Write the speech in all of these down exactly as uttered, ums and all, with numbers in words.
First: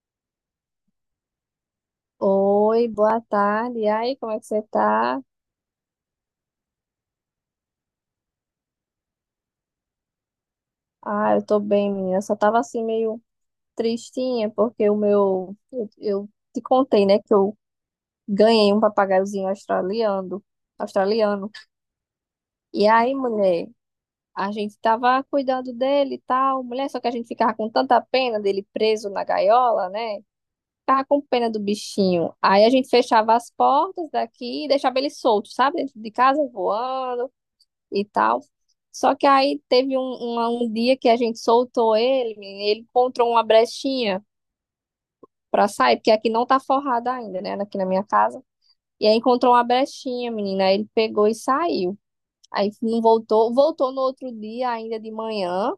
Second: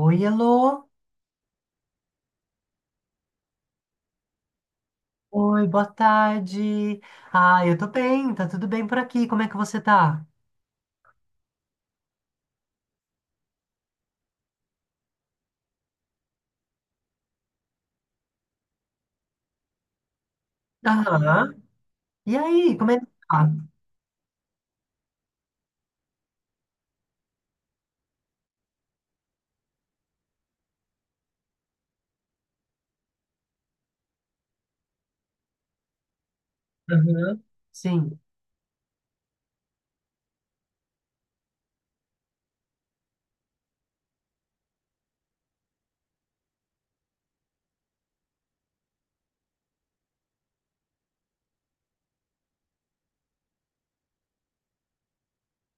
Oi, alô. Oi, boa tarde. E aí, como é que você tá? Oi, boa tarde. Ah, eu tô bem, tá tudo bem por aqui. Como é que você tá? Ah, eu tô bem, menina. Eu só tava assim meio tristinha porque o meu eu, eu te contei, né, que eu ganhei um papagaiozinho australiano, australiano. Aham. E aí, E como é que aí, tá? mulher, a gente tava cuidando dele e tal, mulher, só que a gente ficava com tanta pena dele preso na gaiola, né? Ficava com pena do bichinho. Aí a gente fechava as portas daqui e deixava ele solto, sabe? Dentro de casa voando. Aham. E Sim. tal. Só que aí teve um, uma- um dia que a gente soltou ele, ele encontrou uma brechinha pra sair, porque aqui não tá forrada ainda, né? Aqui na minha casa. E aí encontrou uma brechinha, menina. Aí ele pegou e saiu. Aí não voltou, voltou no outro dia, ainda de manhã,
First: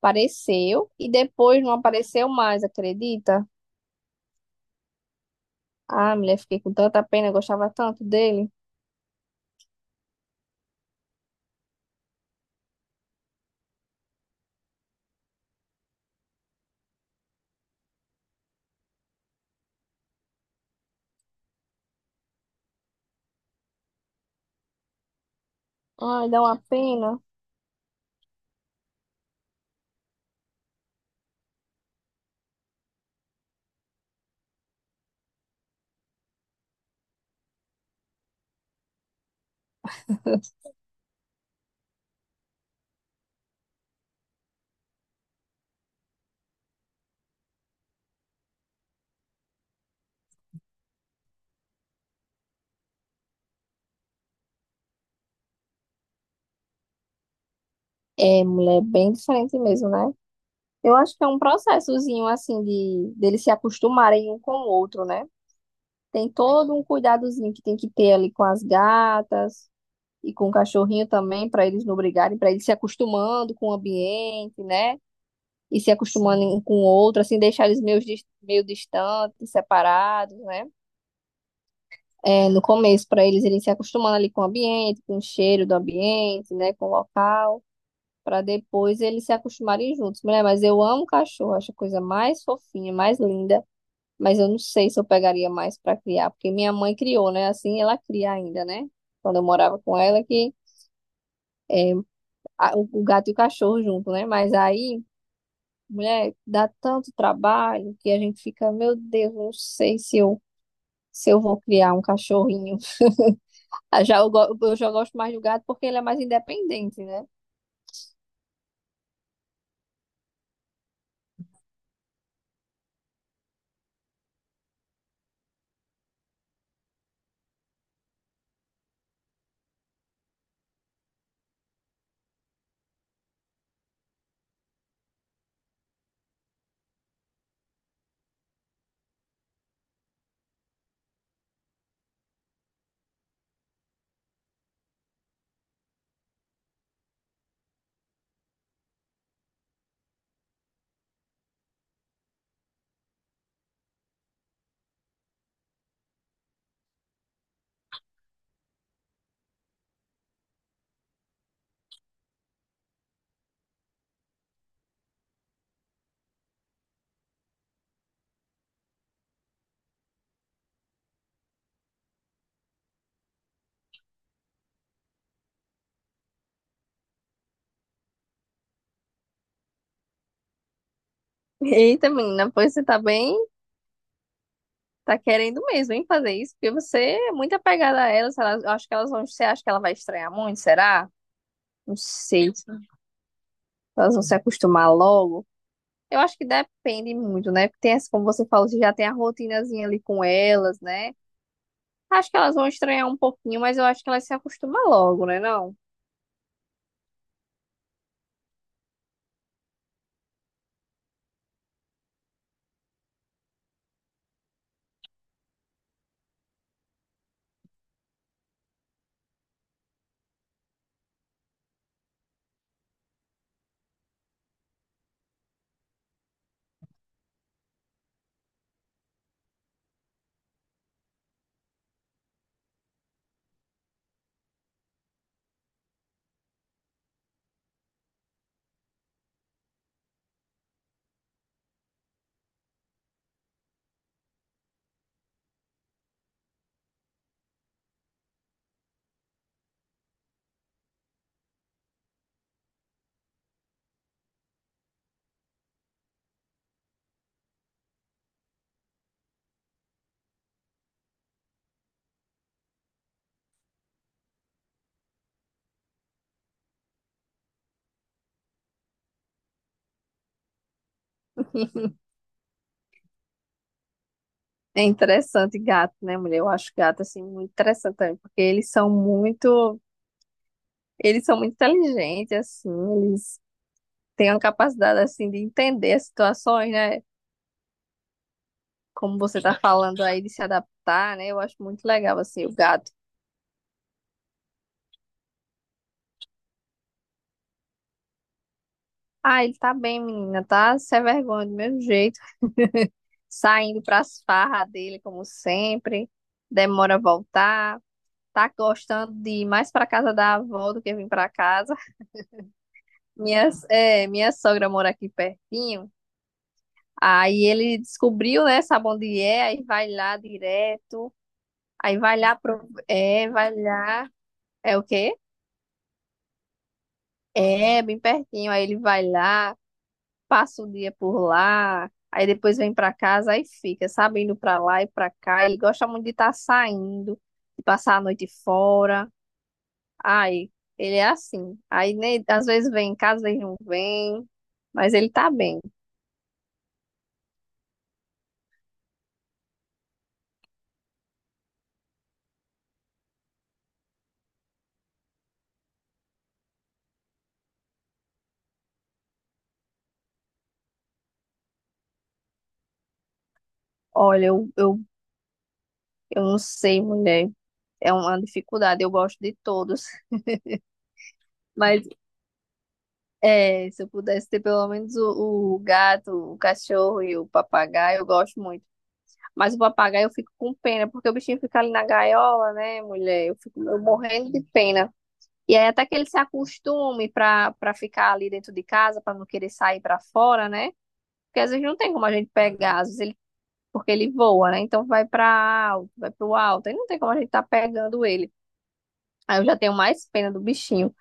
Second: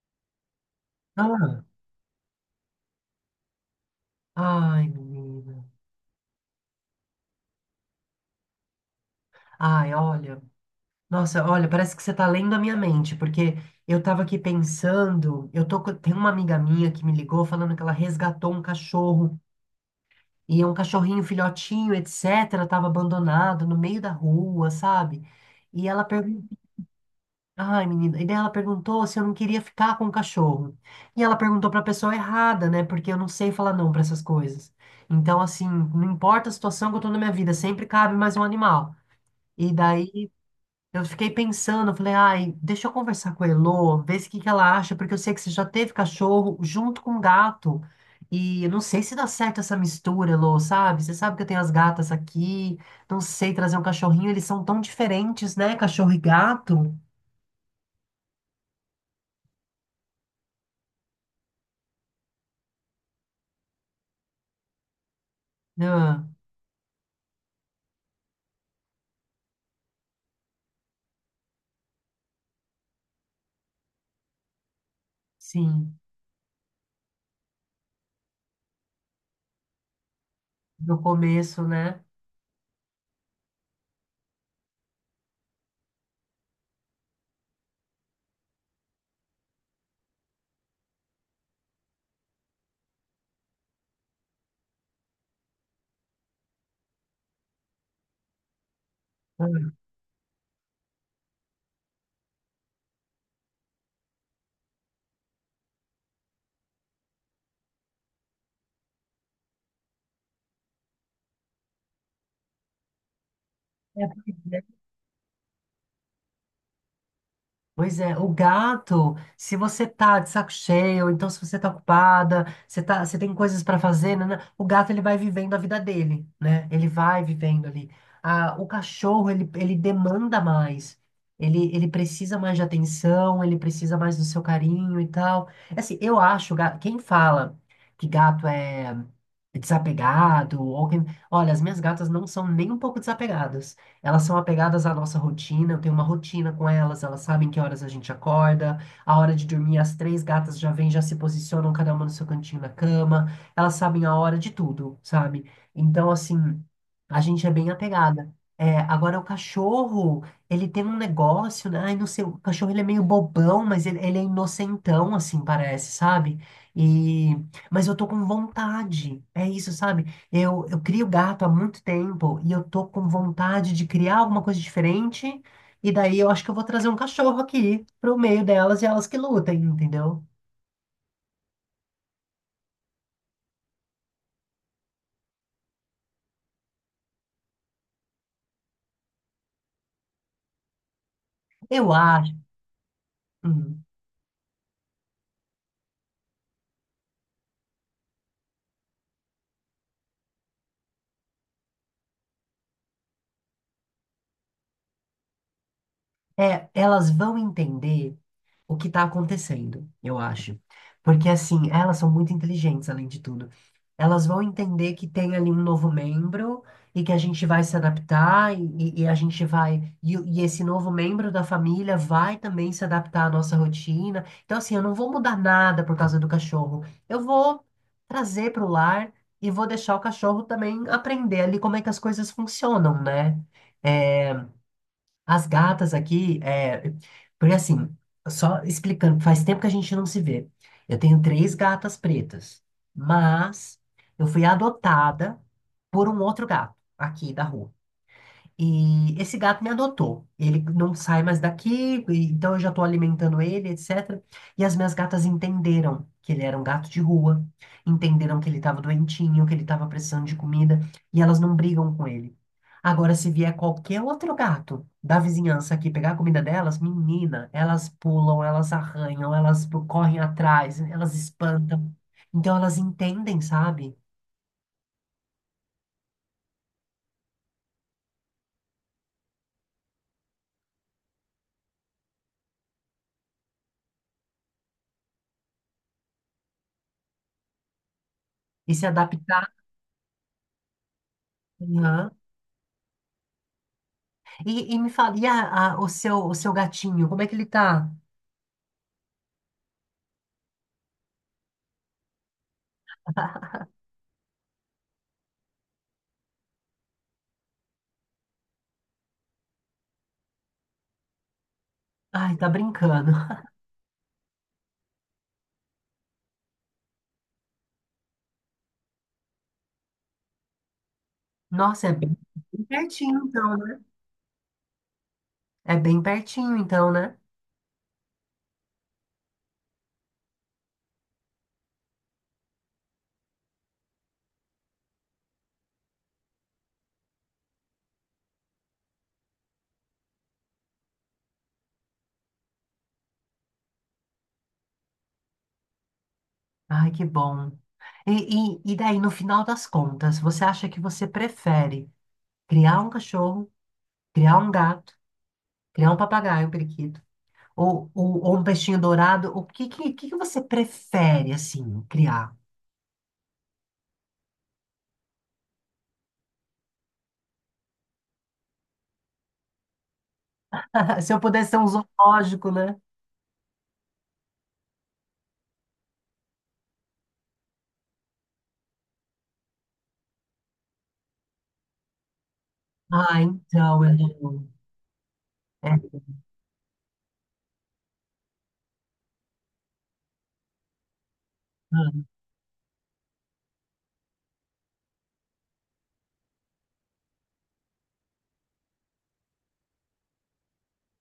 apareceu, e Ah. depois não apareceu mais, acredita? Ai, menina. Ah, mulher, fiquei com tanta pena, eu gostava tanto dele. Ai, olha. Nossa, olha, parece que você tá lendo a minha mente, porque eu tava aqui pensando, eu tô, com- tem uma amiga minha que me ligou falando que ela resgatou um cachorro, e é um cachorrinho filhotinho, etc, tava abandonado no meio da rua, sabe? E ela Ai, dá perguntou. uma pena. Ai, menina. E daí ela perguntou se eu não queria ficar com o cachorro. E ela perguntou pra pessoa errada, né? Porque eu não sei falar não pra essas coisas. Então, assim, não importa a situação que eu tô na minha vida, sempre cabe mais um animal. E daí eu fiquei pensando, eu falei, ai, deixa eu conversar com a Elô, ver se o que que ela acha, porque eu sei que você já teve cachorro junto com gato. E eu não sei se dá certo essa mistura, Elô, sabe? Você sabe que eu tenho as gatas aqui, não sei trazer um cachorrinho, eles são tão diferentes, né? Cachorro e gato. É, mulher, bem diferente mesmo, né? Eu acho que é um processozinho assim de deles se acostumarem um com o outro, né? Ah. Tem todo um cuidadozinho que tem que ter ali com as gatas e com o cachorrinho também, para eles não brigarem, para eles se acostumando com o ambiente, né? E se Sim, acostumando um com o outro, assim, deixar eles meio, dis- meio distantes, separados, né? no começo, né? É, no começo, para eles irem se acostumando ali com o ambiente, com o cheiro do ambiente, né? Com o local para depois eles se acostumarem juntos. Mulher, mas eu amo cachorro, acho a coisa mais fofinha, mais linda. Mas eu não sei se eu pegaria mais para criar, porque minha mãe criou, né? Assim ela cria ainda, né? Quando eu Hum. morava com ela, que é, a- o o gato e o cachorro junto, né? Mas aí, mulher, dá tanto trabalho que a gente fica, meu Deus, não sei se eu, se eu vou criar um cachorrinho. É, Ah, já eu, pois go- eu é. já gosto mais do gato porque ele é mais independente, né? Pois é, o gato, se você tá de saco cheio, então se você tá ocupada, você tá, você tem coisas para fazer, né, né, o gato ele vai vivendo a vida dele, né? Ele vai vivendo ali. Ah, o cachorro, ele, ele demanda mais. Ele, ele precisa mais de atenção, ele precisa mais do seu carinho e tal. É. Assim, eu acho, ga- quem fala que gato é desapegado, ou quem, olha, as minhas gatas não são nem um pouco desapegadas. Elas são apegadas à nossa rotina, eu tenho uma rotina com elas, elas sabem que horas a gente acorda, a hora de dormir, as três gatas já vêm, já se posicionam, cada uma no seu cantinho na cama, elas sabem a hora de tudo, sabe? Então, assim, a gente é bem apegada. É, agora, o cachorro, ele tem um negócio, né? Ai, não sei, o cachorro ele é meio bobão, mas ele, ele é inocentão, assim, parece, sabe? E... Mas eu tô com vontade, é isso, sabe? Eu, eu crio gato há muito tempo e eu tô com vontade de criar alguma coisa diferente. E daí eu acho que eu vou trazer um cachorro aqui pro meio delas e elas que lutem, entendeu? Eita, menina, pois você tá bem, tá querendo mesmo, hein, fazer isso, porque você é muito apegada a ela, sei lá, eu acho que elas vão, você acha que ela vai estranhar muito, será? Eu Não acho. sei. Hum, Elas vão se acostumar logo. Eu acho que depende muito, né? Porque tem essa, como você falou, você já tem a rotinazinha ali com elas, né? Acho que elas vão estranhar um pouquinho, mas eu acho que elas se acostumam logo, né? Não? é, elas vão entender o que está acontecendo, eu acho. Porque, assim, elas são muito inteligentes, além de tudo. Elas vão entender que tem ali um novo membro e que a gente vai se adaptar e, e- e a gente vai. E, o- e esse novo membro da família vai também se adaptar à nossa rotina. Então, assim, eu não vou mudar nada por causa do cachorro. Eu vou trazer para o lar e vou deixar o cachorro também aprender ali como é que as coisas funcionam, né? É, as gatas aqui, é, porque assim, só explicando, faz tempo que a gente não se vê. Eu tenho três gatas pretas, mas eu fui adotada por um outro gato aqui da rua. E esse gato me adotou. Ele não sai mais daqui, e- então eu já estou alimentando ele, etcétera. E as minhas gatas entenderam que ele era um gato de rua, entenderam que ele estava doentinho, que ele estava precisando de comida, e elas não brigam com ele. Agora, se vier qualquer outro gato da vizinhança aqui pegar a comida delas, menina, elas pulam, elas arranham, elas correm atrás, elas espantam. Então elas entendem, sabe? É interessante gato, né, mulher? Eu acho gato, assim, muito interessante também, porque eles são muito, eles são muito inteligentes, assim, eles têm uma capacidade, assim, de entender as situações, né? E se Como você adaptar. tá falando aí, de se adaptar, né? Eu acho muito legal, assim, o gato. E, e me fala, e a- a- o seu, o seu gatinho, como é que ele tá? Ah, ele tá bem, menina, tá? Se é vergonha do mesmo jeito. Saindo para as farras dele, como sempre, demora a voltar, tá gostando de ir mais para casa da avó do que vir para casa. Ai, tá brincando. Minha, é, minha sogra mora aqui pertinho, aí ele descobriu, né, sabe onde é, aí vai lá direto, Nossa, é aí bem, vai lá, bem pro, pertinho é, vai então, né? lá, é o quê? É bem pertinho então, né? É, bem pertinho, aí ele vai lá. Passa o dia por lá, aí depois vem pra casa, aí fica, sabe, indo pra lá e pra cá. Ele gosta muito de estar saindo, de passar a noite fora. Ai, ele é assim. Aí né, às vezes vem em casa, às vezes não vem, mas ele tá bem. Ai, que bom. E, e, e daí, no final das contas, você acha que você prefere criar um cachorro, criar um gato, criar um papagaio, um periquito, ou, ou, ou um peixinho dourado? O que, que, que que você prefere, assim, criar? Olha, eu, eu, eu não sei, mulher, é uma dificuldade, eu gosto de todos. Se eu pudesse ser um Mas zoológico, né? é, se eu pudesse ter pelo menos o, o gato, o cachorro e o papagaio, eu gosto muito. Mas o papagaio eu fico com pena, porque o bichinho fica ali na gaiola, né, Ah, mulher? Eu fico eu então, morrendo de eu... pena. E aí até que É, ele se acostume para para ficar ali dentro de casa, para não querer sair para fora, né? Porque às vezes não tem como aham. a gente pegar, às vezes ele, porque ele voa, né? Então vai para alto, vai para o alto, aí não tem como a gente tá pegando ele. Aí eu já tenho mais pena do bichinho.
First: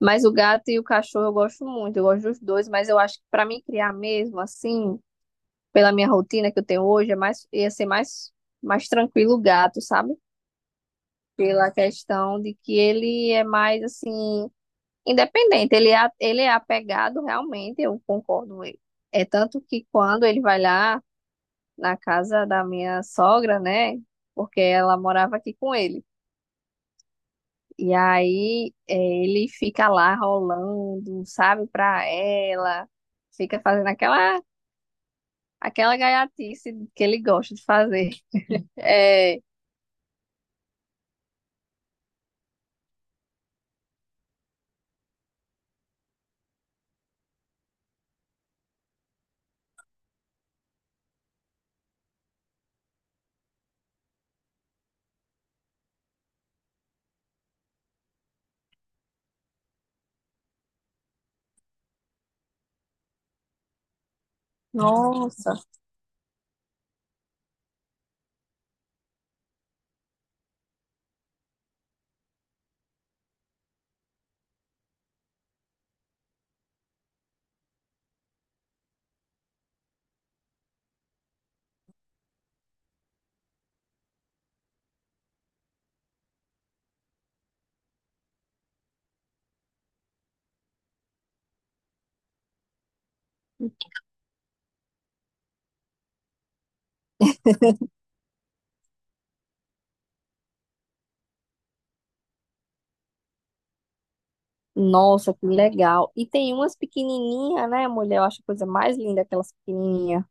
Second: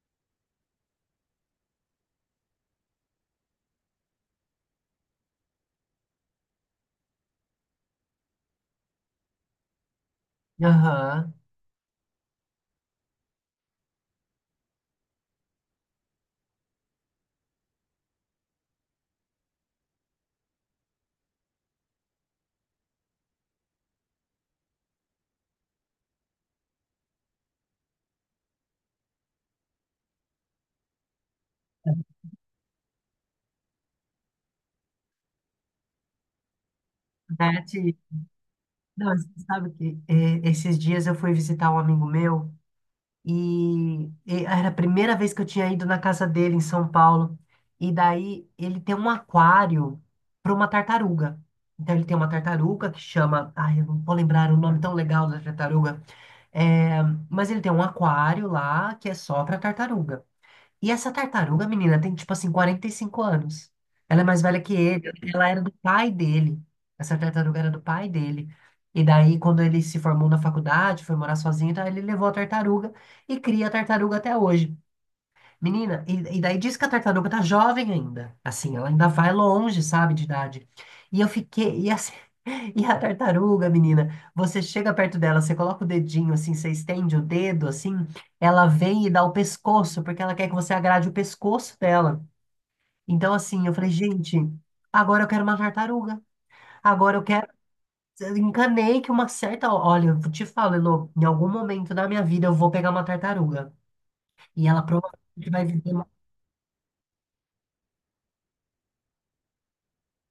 Mas o gato e o cachorro eu gosto muito, eu gosto dos dois, mas eu acho que para mim criar mesmo assim, pela minha rotina que eu tenho hoje, é mais ia ser mais mais tranquilo o gato, sabe? Aham. Pela questão de que ele é mais assim independente, ele é, ele é apegado realmente, eu concordo. Com ele. É tanto que quando ele vai lá na casa da minha sogra, né? Porque ela morava aqui com ele. E aí é, ele fica lá rolando, sabe, pra ela, fica fazendo aquela aquela gaiatice que ele gosta Né. de fazer. Não, você É, sabe que é, esses dias eu fui visitar um amigo meu e, e era a primeira vez que eu tinha ido na casa dele em São Paulo. E daí ele tem um aquário para uma tartaruga. Então ele tem uma tartaruga que chama. Ai, eu não vou lembrar o nome tão legal da tartaruga. É, mas ele tem um aquário lá que é só para tartaruga. E essa tartaruga, menina, tem tipo assim quarenta e cinco anos. Ela é mais velha que ele. Ela nossa. era do pai dele. Essa tartaruga era do pai dele. E daí, quando ele se formou na faculdade, foi morar sozinho, então ele levou a tartaruga e cria a tartaruga até hoje. Menina, e, e daí diz que a tartaruga tá jovem ainda. Assim, ela ainda vai longe, sabe, de idade. E eu fiquei. E, assim, e a tartaruga, menina, você chega perto dela, você coloca o dedinho assim, você estende o dedo assim, ela vem e dá o pescoço, porque ela quer que você agrade o pescoço dela. Então, assim, eu falei, gente, agora eu quero uma tartaruga. Agora eu quero. Eu encanei que uma certa. Olha, eu te falo, Elô, em algum momento da minha vida eu vou pegar uma tartaruga. E ela Nossa, que provavelmente vai viver. legal. E tem umas pequenininhas, né, mulher? Eu acho a coisa mais linda aquelas pequenininhas,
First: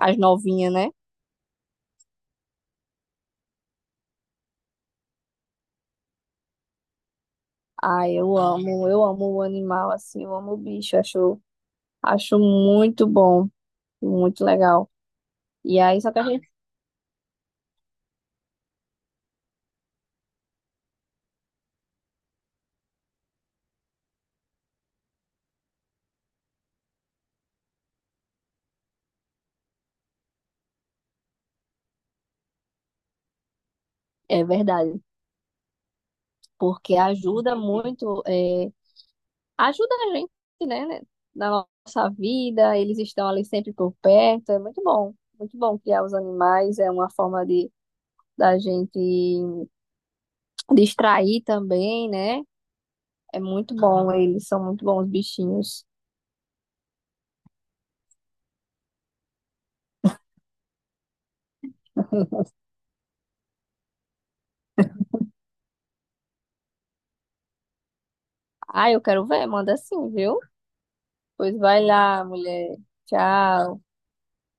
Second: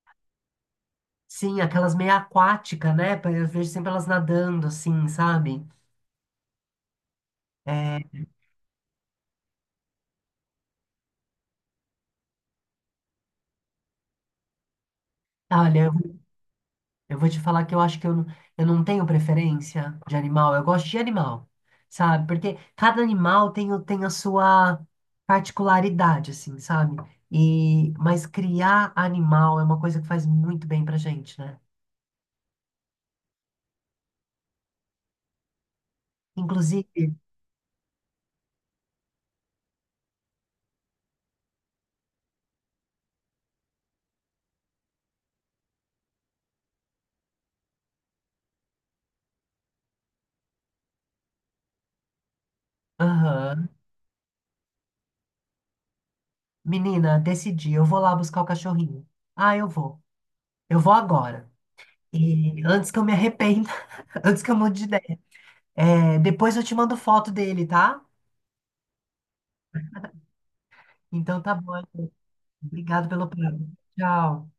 as novinhas, né? Sim, aquelas meio aquática, né? Pa- Eu vejo sempre elas nadando, assim, sabe? É, Ai, eu amo, eu amo o animal, assim, eu amo o bicho, acho, acho muito bom, muito legal. E olha, eu aí, só que a gente, eu vou te falar que eu acho que eu, não- eu não tenho preferência de animal. Eu gosto de animal, sabe? Porque cada animal tem, o- tem a sua particularidade, assim, sabe? E, mas criar animal é uma coisa que faz muito bem pra gente, né? é verdade, porque Inclusive, ajuda muito, é, ajuda a gente, né, né, na nossa vida, eles estão ali sempre por perto, é muito bom, muito bom criar os animais, é uma forma de, da gente distrair também, né? É aham, muito bom, eles são muito bons, bichinhos. menina, decidi, eu vou lá buscar o cachorrinho. Ah, eu vou. Eu vou agora. E antes que eu me arrependa, antes que eu mude de... É, depois eu te mando foto dele, tá? Ah, eu quero ver, manda sim, viu? Então tá Pois bom. vai lá, mulher. Obrigado pelo plano. Tchau. Tchau.